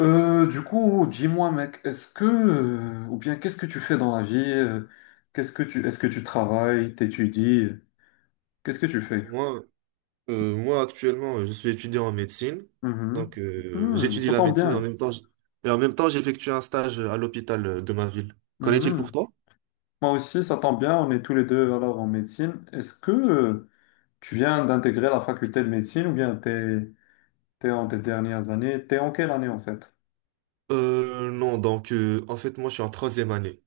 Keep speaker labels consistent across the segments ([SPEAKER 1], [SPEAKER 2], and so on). [SPEAKER 1] Dis-moi, mec, ou bien qu'est-ce que tu fais dans la vie? Est-ce que tu travailles, t'étudies? Qu'est-ce que tu fais?
[SPEAKER 2] Moi, moi actuellement, je suis étudiant en médecine.
[SPEAKER 1] Mhm.
[SPEAKER 2] Donc,
[SPEAKER 1] Hmm,
[SPEAKER 2] j'étudie
[SPEAKER 1] ça
[SPEAKER 2] la
[SPEAKER 1] tombe
[SPEAKER 2] médecine et en
[SPEAKER 1] bien.
[SPEAKER 2] même temps, et en même temps, j'effectue un stage à l'hôpital de ma ville. Qu'en est-il pour
[SPEAKER 1] Mhm.
[SPEAKER 2] toi?
[SPEAKER 1] Moi aussi, ça tombe bien. On est tous les deux alors en médecine. Tu viens d'intégrer la faculté de médecine ou bien t'es en tes dernières années? T'es en quelle année en fait?
[SPEAKER 2] Non, donc, en fait, moi, je suis en troisième année.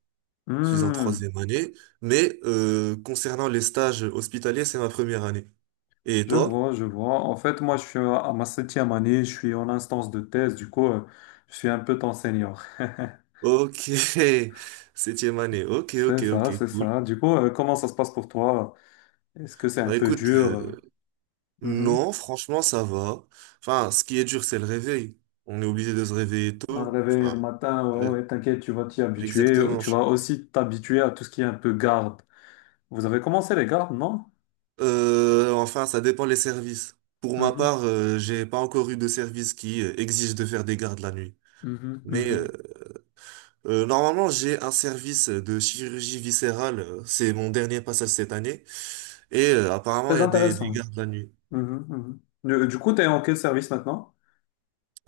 [SPEAKER 2] Je suis en
[SPEAKER 1] Hmm,
[SPEAKER 2] troisième année, mais concernant les stages hospitaliers, c'est ma première année. Et toi?
[SPEAKER 1] je vois. En fait, moi, je suis à ma septième année. Je suis en instance de thèse. Je suis un peu ton senior.
[SPEAKER 2] Ok, septième année. Ok, ok, ok,
[SPEAKER 1] C'est
[SPEAKER 2] cool.
[SPEAKER 1] ça. Comment ça se passe pour toi? Est-ce que c'est un
[SPEAKER 2] Bah
[SPEAKER 1] peu
[SPEAKER 2] écoute,
[SPEAKER 1] dur? Mhm.
[SPEAKER 2] non, franchement, ça va. Enfin, ce qui est dur, c'est le réveil. On est obligé de se réveiller
[SPEAKER 1] Un
[SPEAKER 2] tôt.
[SPEAKER 1] réveil
[SPEAKER 2] Enfin,
[SPEAKER 1] le matin, ouais,
[SPEAKER 2] le-
[SPEAKER 1] ouais, t'inquiète, tu vas t'y habituer.
[SPEAKER 2] exactement.
[SPEAKER 1] Tu vas aussi t'habituer à tout ce qui est un peu garde. Vous avez commencé les gardes, non?
[SPEAKER 2] Enfin, ça dépend les services. Pour ma
[SPEAKER 1] Mhm,
[SPEAKER 2] part, j'ai pas encore eu de service qui exige de faire des gardes la nuit. Mais euh,
[SPEAKER 1] mhm.
[SPEAKER 2] normalement, j'ai un service de chirurgie viscérale. C'est mon dernier passage cette année. Et apparemment, il
[SPEAKER 1] Très
[SPEAKER 2] y a des
[SPEAKER 1] intéressant.
[SPEAKER 2] gardes la nuit.
[SPEAKER 1] Mhm. Du coup, t'es en quel service maintenant?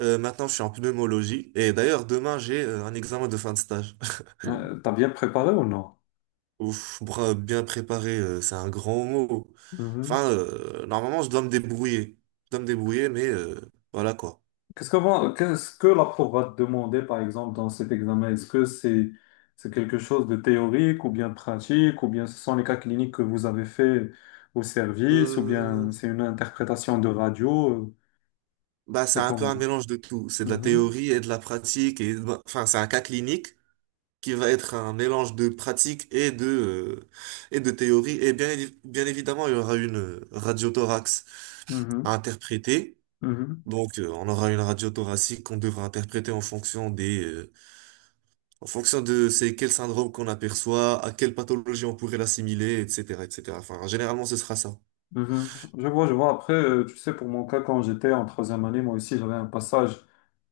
[SPEAKER 2] Maintenant, je suis en pneumologie. Et d'ailleurs, demain, j'ai un examen de fin de stage.
[SPEAKER 1] T'as bien préparé ou non?
[SPEAKER 2] Ouf, bien préparé, c'est un grand mot. Enfin, normalement, je dois me débrouiller. Je dois me débrouiller, mais voilà quoi.
[SPEAKER 1] Qu'est-ce que la prof va te demander, par exemple, dans cet examen? Est-ce que c'est quelque chose de théorique ou bien pratique, ou bien ce sont les cas cliniques que vous avez fait au service, ou
[SPEAKER 2] Euh,
[SPEAKER 1] bien c'est une interprétation de radio? euh,
[SPEAKER 2] c'est
[SPEAKER 1] C'est
[SPEAKER 2] un peu un
[SPEAKER 1] comment?
[SPEAKER 2] mélange de tout. C'est de la
[SPEAKER 1] Mhm,
[SPEAKER 2] théorie et de la pratique. Et, bah, enfin, c'est un cas clinique qui va être un mélange de pratique et et de théorie. Et bien, bien évidemment, il y aura une radiothorax à
[SPEAKER 1] mhm,
[SPEAKER 2] interpréter.
[SPEAKER 1] mhm,
[SPEAKER 2] Donc, on aura une radio thoracique qu'on devra interpréter en fonction en fonction de c'est quel syndrome qu'on aperçoit, à quelle pathologie on pourrait l'assimiler, etc., etc. Enfin, généralement, ce sera ça.
[SPEAKER 1] mhm. Je vois, je vois. Tu sais, pour mon cas, quand j'étais en troisième année, moi aussi, j'avais un passage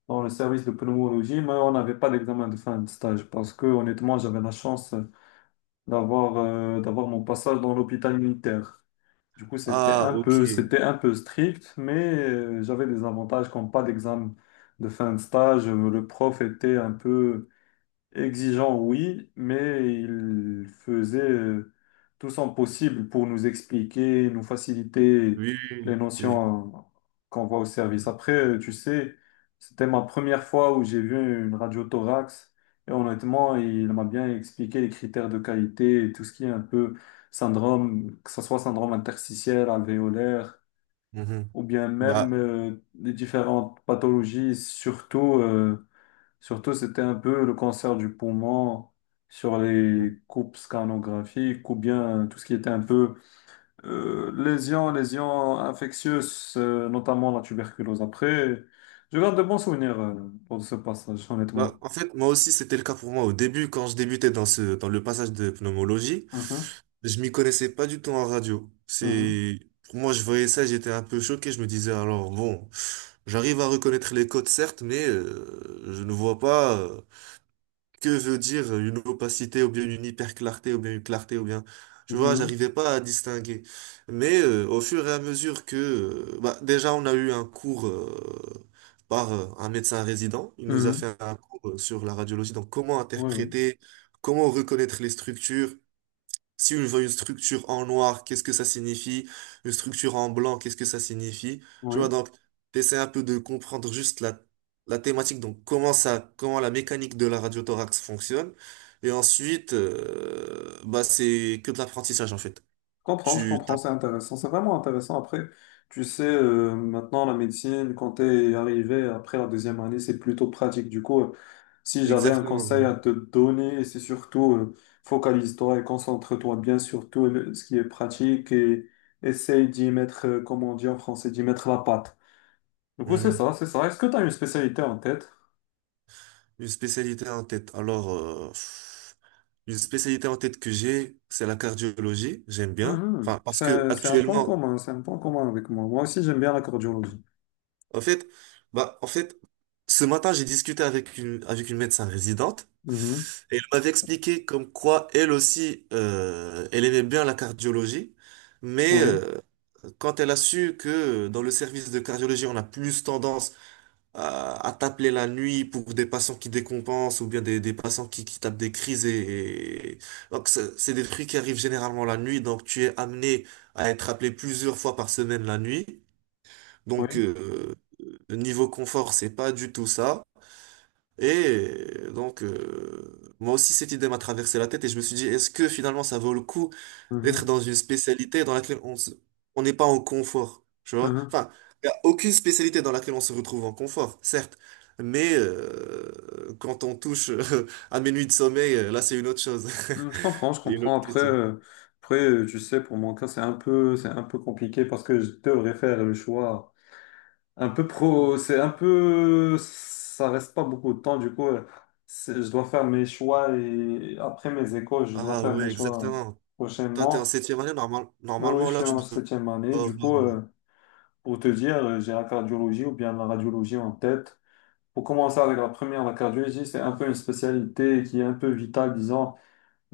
[SPEAKER 1] dans le service de pneumologie, mais on n'avait pas d'examen de fin de stage parce que, honnêtement, j'avais la chance d'avoir mon passage dans l'hôpital militaire. Du coup, c'était
[SPEAKER 2] Ah,
[SPEAKER 1] un
[SPEAKER 2] ok.
[SPEAKER 1] peu,
[SPEAKER 2] Oui,
[SPEAKER 1] c'était un peu strict, mais j'avais des avantages comme pas d'examen de fin de stage. Le prof était un peu exigeant, oui, mais il faisait tout son possible pour nous expliquer, nous faciliter
[SPEAKER 2] oui,
[SPEAKER 1] les
[SPEAKER 2] oui.
[SPEAKER 1] notions euh, qu'on voit au service. Tu sais, c'était ma première fois où j'ai vu une radio thorax et honnêtement, il m'a bien expliqué les critères de qualité et tout ce qui est un peu syndrome, que ce soit syndrome interstitiel, alvéolaire
[SPEAKER 2] Mhm.
[SPEAKER 1] ou bien même
[SPEAKER 2] Bah,
[SPEAKER 1] euh, les différentes pathologies, surtout. Surtout, c'était un peu le cancer du poumon sur
[SPEAKER 2] mm,
[SPEAKER 1] les coupes scanographiques ou bien tout ce qui était un peu lésions, lésions infectieuses, notamment la tuberculose. Je garde de bons souvenirs pour ce passage,
[SPEAKER 2] bah,
[SPEAKER 1] honnêtement.
[SPEAKER 2] en fait, moi aussi, c'était le cas pour moi au début, quand je débutais dans dans le passage de pneumologie,
[SPEAKER 1] Mhm,
[SPEAKER 2] je m'y connaissais pas du tout en radio.
[SPEAKER 1] mhm,
[SPEAKER 2] C'est, pour moi, je voyais ça, j'étais un peu choqué. Je me disais, alors, bon, j'arrive à reconnaître les codes, certes, mais je ne vois pas. Que veut dire une opacité ou bien une hyperclarté ou bien une clarté ou bien tu vois
[SPEAKER 1] mhm.
[SPEAKER 2] j'arrivais pas à distinguer, mais au fur et à mesure que bah, déjà on a eu un cours par un médecin résident, il nous a
[SPEAKER 1] Mhm.
[SPEAKER 2] fait un cours sur la radiologie, donc comment
[SPEAKER 1] Oui, oui.
[SPEAKER 2] interpréter, comment reconnaître les structures. Si je vois une structure en noir, qu'est-ce que ça signifie? Une structure en blanc, qu'est-ce que ça signifie? Tu vois,
[SPEAKER 1] Oui.
[SPEAKER 2] donc, t'essaies un peu de comprendre juste la thématique, donc comment la mécanique de la radiothorax fonctionne. Et ensuite, c'est que de l'apprentissage, en fait.
[SPEAKER 1] Je
[SPEAKER 2] Tu
[SPEAKER 1] comprends,
[SPEAKER 2] tapes
[SPEAKER 1] c'est intéressant, c'est vraiment intéressant. Tu sais, maintenant la médecine, quand t'es arrivé après la deuxième année, c'est plutôt pratique. Si j'avais un conseil
[SPEAKER 2] exactement.
[SPEAKER 1] à te donner, c'est surtout focalise-toi et concentre-toi bien sur ce qui est pratique et essaye d'y mettre, comme on dit en français, d'y mettre la patte. Du coup, c'est
[SPEAKER 2] Mhm.
[SPEAKER 1] ça, c'est ça. Est-ce que tu as une spécialité en tête?
[SPEAKER 2] Une spécialité en tête. Alors, pff, une spécialité en tête que j'ai, c'est la cardiologie. J'aime bien.
[SPEAKER 1] Mhm.
[SPEAKER 2] Enfin, parce que
[SPEAKER 1] C'est un point
[SPEAKER 2] actuellement,
[SPEAKER 1] commun, c'est un point commun avec moi. Moi aussi, j'aime bien la cardiologie.
[SPEAKER 2] en fait, bah, en fait, ce matin, j'ai discuté avec avec une médecin résidente
[SPEAKER 1] Mhm.
[SPEAKER 2] et elle m'avait expliqué comme quoi elle aussi, elle aimait bien la cardiologie, mais
[SPEAKER 1] Oui,
[SPEAKER 2] quand elle a su que dans le service de cardiologie, on a plus tendance à t'appeler la nuit pour des patients qui décompensent ou bien des patients qui tapent des crises donc c'est des trucs qui arrivent généralement la nuit, donc tu es amené à être appelé plusieurs fois par semaine la nuit. Donc,
[SPEAKER 1] oui.
[SPEAKER 2] niveau confort, c'est pas du tout ça. Et donc, moi aussi, cette idée m'a traversé la tête et je me suis dit, est-ce que finalement, ça vaut le coup d'être
[SPEAKER 1] Mhm.
[SPEAKER 2] dans une spécialité dans laquelle on n'est pas en confort, tu vois?
[SPEAKER 1] Mhm.
[SPEAKER 2] Enfin, il n'y a aucune spécialité dans laquelle on se retrouve en confort, certes, mais quand on touche à mes nuits de sommeil, là, c'est une autre chose.
[SPEAKER 1] Hmm, je comprends, je
[SPEAKER 2] C'est une
[SPEAKER 1] comprends.
[SPEAKER 2] autre
[SPEAKER 1] Après,
[SPEAKER 2] question.
[SPEAKER 1] euh, après, euh, tu sais, pour mon cas, c'est un peu compliqué parce que je devrais faire le choix un peu pro. C'est un peu, ça reste pas beaucoup de temps. Du coup, je dois faire mes choix et après mes écoles, je dois
[SPEAKER 2] Ah
[SPEAKER 1] faire mes
[SPEAKER 2] ouais,
[SPEAKER 1] choix
[SPEAKER 2] exactement. Toi, t'es en
[SPEAKER 1] prochainement.
[SPEAKER 2] septième année,
[SPEAKER 1] Oui, oui,
[SPEAKER 2] normalement,
[SPEAKER 1] je suis
[SPEAKER 2] là, tu
[SPEAKER 1] en
[SPEAKER 2] dois
[SPEAKER 1] septième année.
[SPEAKER 2] avoir...
[SPEAKER 1] Du coup, euh, pour te dire, euh, j'ai la cardiologie ou bien la radiologie en tête. Pour commencer avec la première, la cardiologie, c'est un peu une spécialité qui est un peu vitale, disons.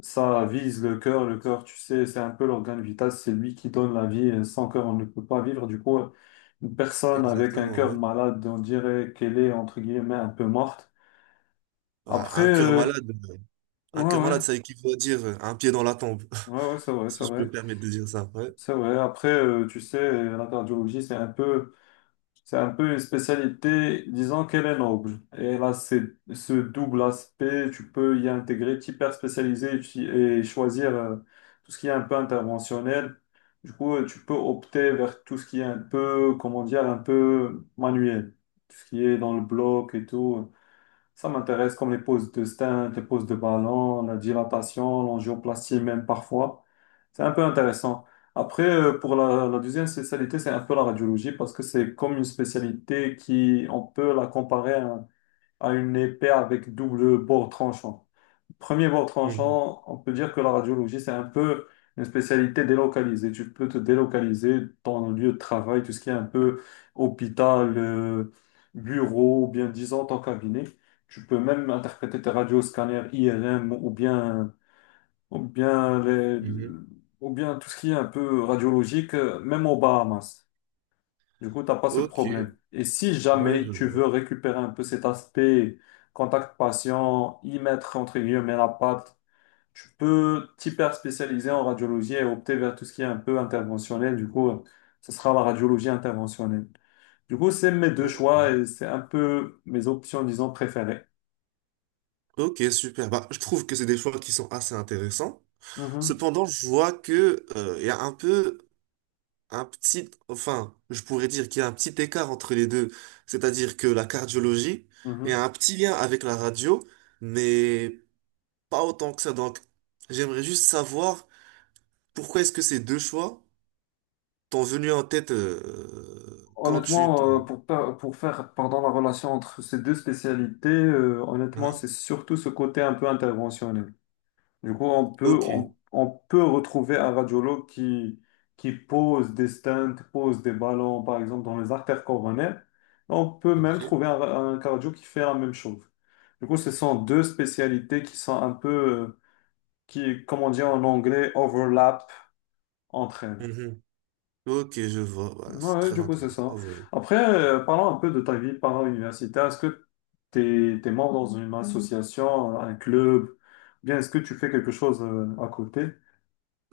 [SPEAKER 1] Ça vise le cœur. Le cœur, tu sais, c'est un peu l'organe vital. C'est lui qui donne la vie. Et sans cœur, on ne peut pas vivre. Du coup, une personne avec un
[SPEAKER 2] Exactement,
[SPEAKER 1] cœur
[SPEAKER 2] ouais.
[SPEAKER 1] malade, on dirait qu'elle est, entre guillemets, un peu morte.
[SPEAKER 2] Ah,
[SPEAKER 1] Après,
[SPEAKER 2] un cœur
[SPEAKER 1] euh,
[SPEAKER 2] malade,
[SPEAKER 1] ouais,
[SPEAKER 2] un cœur
[SPEAKER 1] ouais,
[SPEAKER 2] malade, ça équivaut à dire un pied dans la tombe,
[SPEAKER 1] ouais, ouais, c'est vrai, c'est
[SPEAKER 2] si je peux
[SPEAKER 1] vrai.
[SPEAKER 2] me permettre de dire ça. Ouais.
[SPEAKER 1] C'est vrai. Tu sais, la cardiologie, c'est un peu une spécialité, disons qu'elle est noble. Et elle a ce double aspect, tu peux y intégrer, t'hyper spécialiser et choisir tout ce qui est un peu interventionnel. Tu peux opter vers tout ce qui est un peu, comment dire, un peu manuel. Tout ce qui est dans le bloc et tout. Ça m'intéresse comme les poses de stint, les poses de ballon, la dilatation, l'angioplastie même parfois. C'est un peu intéressant. Pour la deuxième spécialité, c'est un peu la radiologie parce que c'est comme une spécialité qui, on peut la comparer à une épée avec double bord tranchant. Premier bord
[SPEAKER 2] Mhm,
[SPEAKER 1] tranchant, on peut dire que la radiologie, c'est un peu une spécialité délocalisée. Tu peux te délocaliser dans le lieu de travail, tout ce qui est un peu hôpital, bureau, ou bien disant ton cabinet. Tu peux même interpréter tes radios, scanners, IRM ou bien, les-
[SPEAKER 2] mhm.
[SPEAKER 1] ou bien tout ce qui est un peu radiologique, même aux Bahamas. Du coup, tu n'as pas ce
[SPEAKER 2] Ok,
[SPEAKER 1] problème. Et si
[SPEAKER 2] ouais,
[SPEAKER 1] jamais
[SPEAKER 2] je
[SPEAKER 1] tu
[SPEAKER 2] vois.
[SPEAKER 1] veux récupérer un peu cet aspect contact patient, y mettre entre guillemets la patte, tu peux t'hyper spécialiser en radiologie et opter vers tout ce qui est un peu interventionnel. Ce sera la radiologie interventionnelle. Du coup, c'est mes deux
[SPEAKER 2] Ok,
[SPEAKER 1] choix et c'est un peu mes options, disons, préférées.
[SPEAKER 2] ok, super. Bah, je trouve que c'est des choix qui sont assez intéressants.
[SPEAKER 1] Mhm,
[SPEAKER 2] Cependant, je vois que il y a un peu un petit, enfin, je pourrais dire qu'il y a un petit écart entre les deux. C'est-à-dire que la cardiologie, il y a
[SPEAKER 1] mhm.
[SPEAKER 2] un petit lien avec la radio, mais pas autant que ça. Donc, j'aimerais juste savoir pourquoi est-ce que ces deux choix t'ont venu en tête quand tu te...
[SPEAKER 1] Pour faire pardon, la relation entre ces deux spécialités, honnêtement,
[SPEAKER 2] Hein?
[SPEAKER 1] c'est surtout ce côté un peu interventionnel. Du coup, on peut,
[SPEAKER 2] Ok,
[SPEAKER 1] on, on peut retrouver un radiologue qui pose des stents, pose des ballons, par exemple, dans les artères coronaires. On peut même
[SPEAKER 2] ok.
[SPEAKER 1] trouver un, un cardio qui fait la même chose. Ce sont deux spécialités qui sont un peu, comme on dit en anglais, overlap entre elles.
[SPEAKER 2] Mhm. Ok, je vois. Voilà, c'est
[SPEAKER 1] Ouais,
[SPEAKER 2] très
[SPEAKER 1] du coup, c'est
[SPEAKER 2] intéressant
[SPEAKER 1] ça.
[SPEAKER 2] en vrai.
[SPEAKER 1] Parlons un peu de ta vie para-universitaire. Est-ce que tu es membre dans une association, un club, ou bien est-ce que tu fais quelque chose à côté?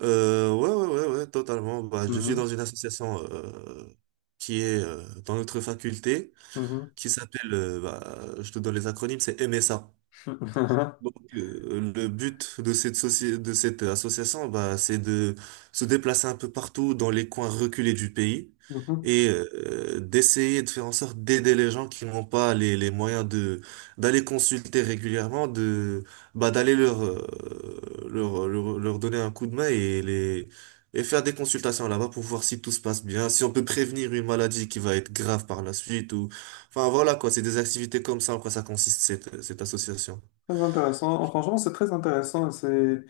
[SPEAKER 2] Ouais, ouais, ouais, ouais, totalement. Bah, je suis
[SPEAKER 1] Mhm,
[SPEAKER 2] dans une association qui est dans notre faculté,
[SPEAKER 1] mhm.
[SPEAKER 2] qui s'appelle, bah, je te donne les acronymes, c'est MSA. Donc, le but de de cette association, bah, c'est de se déplacer un peu partout dans les coins reculés du pays
[SPEAKER 1] Mhm.
[SPEAKER 2] et d'essayer de faire en sorte d'aider les gens qui n'ont pas les moyens de d'aller consulter régulièrement, de bah, d'aller leur donner un coup de main et les et faire des consultations là-bas pour voir si tout se passe bien, si on peut prévenir une maladie qui va être grave par la suite ou enfin voilà quoi, c'est des activités comme ça en quoi ça consiste cette association.
[SPEAKER 1] Très intéressant. Oh, franchement, c'est très intéressant. C'est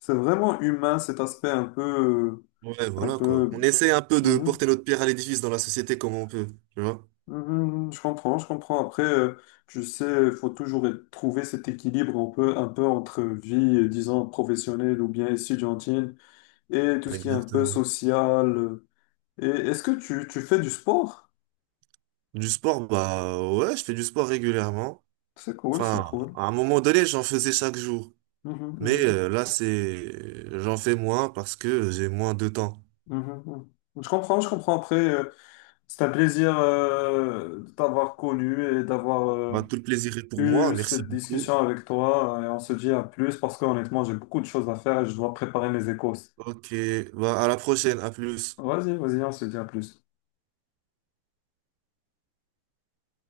[SPEAKER 1] c'est vraiment humain cet aspect un peu,
[SPEAKER 2] Ouais,
[SPEAKER 1] un
[SPEAKER 2] voilà quoi. On
[SPEAKER 1] peu.
[SPEAKER 2] essaie un peu de
[SPEAKER 1] Mhm.
[SPEAKER 2] porter notre pierre à l'édifice dans la société comme on peut, tu vois?
[SPEAKER 1] Mhm. Je comprends, je comprends. Tu sais, il faut toujours trouver cet équilibre un peu entre vie, disons professionnelle ou bien étudiantine et tout ce qui est un peu
[SPEAKER 2] Exactement.
[SPEAKER 1] social. Et est-ce que tu fais du sport?
[SPEAKER 2] Du sport, bah ouais, je fais du sport régulièrement.
[SPEAKER 1] C'est cool, c'est
[SPEAKER 2] Enfin,
[SPEAKER 1] cool.
[SPEAKER 2] à un moment donné, j'en faisais chaque jour.
[SPEAKER 1] Mhm,
[SPEAKER 2] Mais
[SPEAKER 1] mhm.
[SPEAKER 2] là, c'est j'en fais moins parce que j'ai moins de temps.
[SPEAKER 1] Mhm, mhm. Je comprends, je comprends. Après. C'est un plaisir de t'avoir connu et d'avoir
[SPEAKER 2] Bah, tout le plaisir est pour moi.
[SPEAKER 1] eu
[SPEAKER 2] Merci
[SPEAKER 1] cette
[SPEAKER 2] beaucoup.
[SPEAKER 1] discussion avec toi. Et on se dit à plus parce que honnêtement, j'ai beaucoup de choses à faire et je dois préparer mes échos.
[SPEAKER 2] Ok, bah à la prochaine, à plus.
[SPEAKER 1] Vas-y, vas-y, on se dit à plus.